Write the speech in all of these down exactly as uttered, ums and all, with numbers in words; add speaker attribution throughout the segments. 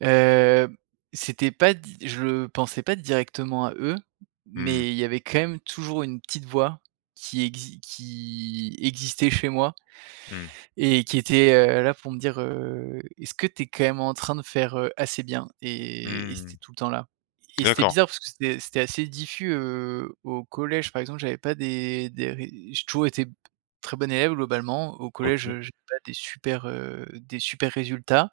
Speaker 1: Heu, c'était pas di je le pensais pas directement à eux,
Speaker 2: Mmh mh.
Speaker 1: mais il y avait, quand même, toujours, une petite voix qui exi qui existait chez moi
Speaker 2: Mmh.
Speaker 1: et qui était, heu, là pour me dire, heu: «Est-ce que tu es, quand même, en train de faire, heu, assez bien?»
Speaker 2: Mmh
Speaker 1: et et
Speaker 2: mh,
Speaker 1: c'était
Speaker 2: mmh.
Speaker 1: tout le temps là et c'était
Speaker 2: D'accord.
Speaker 1: bizarre parce que c'était c'était assez diffus, heu. Au collège, par exemple, j'avais pas des des ré j'ai toujours été b très bon élève, globalement. Au collège,
Speaker 2: OK.
Speaker 1: j'avais pas des super, heu, des super résultats.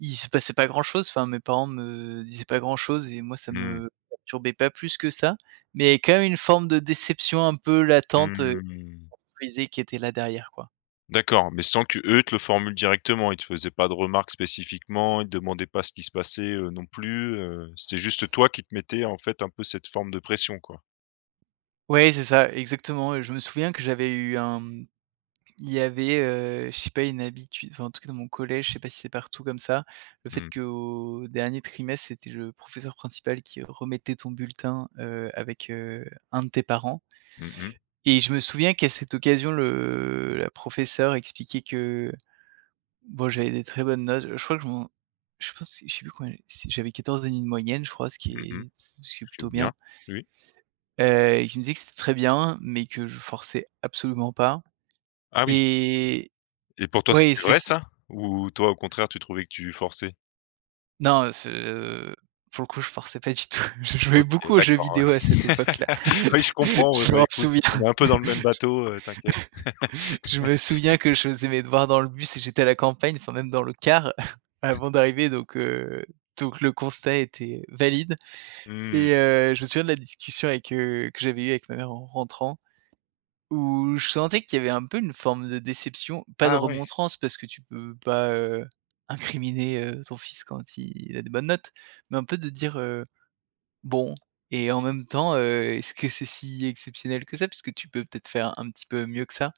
Speaker 1: Il se passait pas grand chose. Enfin mes parents me disaient pas grand chose et moi, ça
Speaker 2: Mmh.
Speaker 1: me perturbait pas plus que ça, mais quand même une forme de déception un peu
Speaker 2: Mmh,
Speaker 1: latente, heu,
Speaker 2: mmh mh.
Speaker 1: [unintelligible] qui était là, derrière, quoi.
Speaker 2: D'accord, mais sans qu'eux te le formule directement. Ils te faisaient pas de remarques spécifiquement. Ils te demandaient pas ce qui se passait, heu, non plus, heu, c'était juste toi qui te mettais, en fait, un peu, cette forme de pression, quoi?
Speaker 1: Ouais, c'est ça, exactement. Heu, je me souviens que j'avais eu un, mmh, il y avait, heu, je sais pas, une habitude enfin, en tout cas, dans mon collège, je sais pas si c'est partout comme ça, le fait
Speaker 2: Mmh.
Speaker 1: qu'au dernier trimestre, c'était le professeur principal qui remettait ton bulletin, heu, avec, heu, un de tes parents.
Speaker 2: Mmh mh.
Speaker 1: Et je me souviens qu'à cette occasion, le la professeure expliquait que, bon, j'avais des très bonnes notes. Heu, je crois que je m'en je pense que je sais plus combien, si j'avais quatorze et demi de moyenne, je crois, ce qui
Speaker 2: Mmh mh,
Speaker 1: est ce qui ce qui est plutôt
Speaker 2: c'est bien.
Speaker 1: bien.
Speaker 2: Oui.
Speaker 1: Heu, et qui me disait que c'était très bien, mais que je forçais absolument pas
Speaker 2: Ah, oui!
Speaker 1: et
Speaker 2: Et pour toi,
Speaker 1: oui,
Speaker 2: c'était
Speaker 1: c'est
Speaker 2: vrai,
Speaker 1: c
Speaker 2: ça ou toi, au contraire, tu trouvais que tu forçais?
Speaker 1: Non, heu, ce pour le coup, je forçais pas du tout. Je jouais
Speaker 2: OK.
Speaker 1: beaucoup aux jeux
Speaker 2: D'accord,
Speaker 1: vidéos à
Speaker 2: ouais.
Speaker 1: cette époque-là.
Speaker 2: Oui, je comprends, ouais,
Speaker 1: Je
Speaker 2: bah,
Speaker 1: m'en
Speaker 2: écoute,
Speaker 1: souviens.
Speaker 2: on est un peu dans le même bateau, heu, t'inquiète.
Speaker 1: J Je me souviens que je faisais mes devoirs dans le bus et j'étais à la campagne, enfin même dans le car avant d'arriver donc heu, donc le constat était valide
Speaker 2: Mmh.
Speaker 1: et heu, je me souviens de la discussion avec, heu, que j'avais eue avec ma mère en rentrant où je sentais qu'il y avait un peu une forme de déception, pas de
Speaker 2: Ah, ouais.
Speaker 1: remontrances parce que tu peux pas, heu, incriminer, heu, ton fils quand il a des bonnes notes, mais un peu de dire: «Heu, bon et en même temps, heu, est ce que c'est si exceptionnel que ça puisque tu peux, peut être, faire un petit peu mieux que ça?»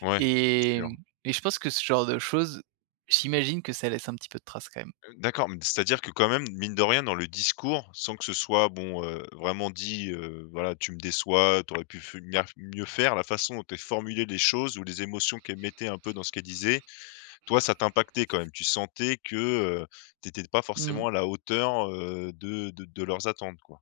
Speaker 2: Ouais, c'est
Speaker 1: et
Speaker 2: sûr.
Speaker 1: mmh et je pense que ce genre de choses, j'imagine que ça laisse un petit peu de traces quand même.
Speaker 2: Heu, d'accord, mais c'est à dire que, quand même, mine de rien, dans le discours, sans que ce soit bon, heu, vraiment dit, heu: «Voilà, tu me déçois, tu aurais pu mieux feumiaire mieux faire», la façon dont elle formulait les choses ou les émotions qu'elle mettait, un peu, dans ce qu'elle disait, toi, ça t'impactait quand même. Tu sentais que, heu, tu étais pas
Speaker 1: Mmh.
Speaker 2: forcément à la hauteur, heu, de de de leurs attentes, quoi?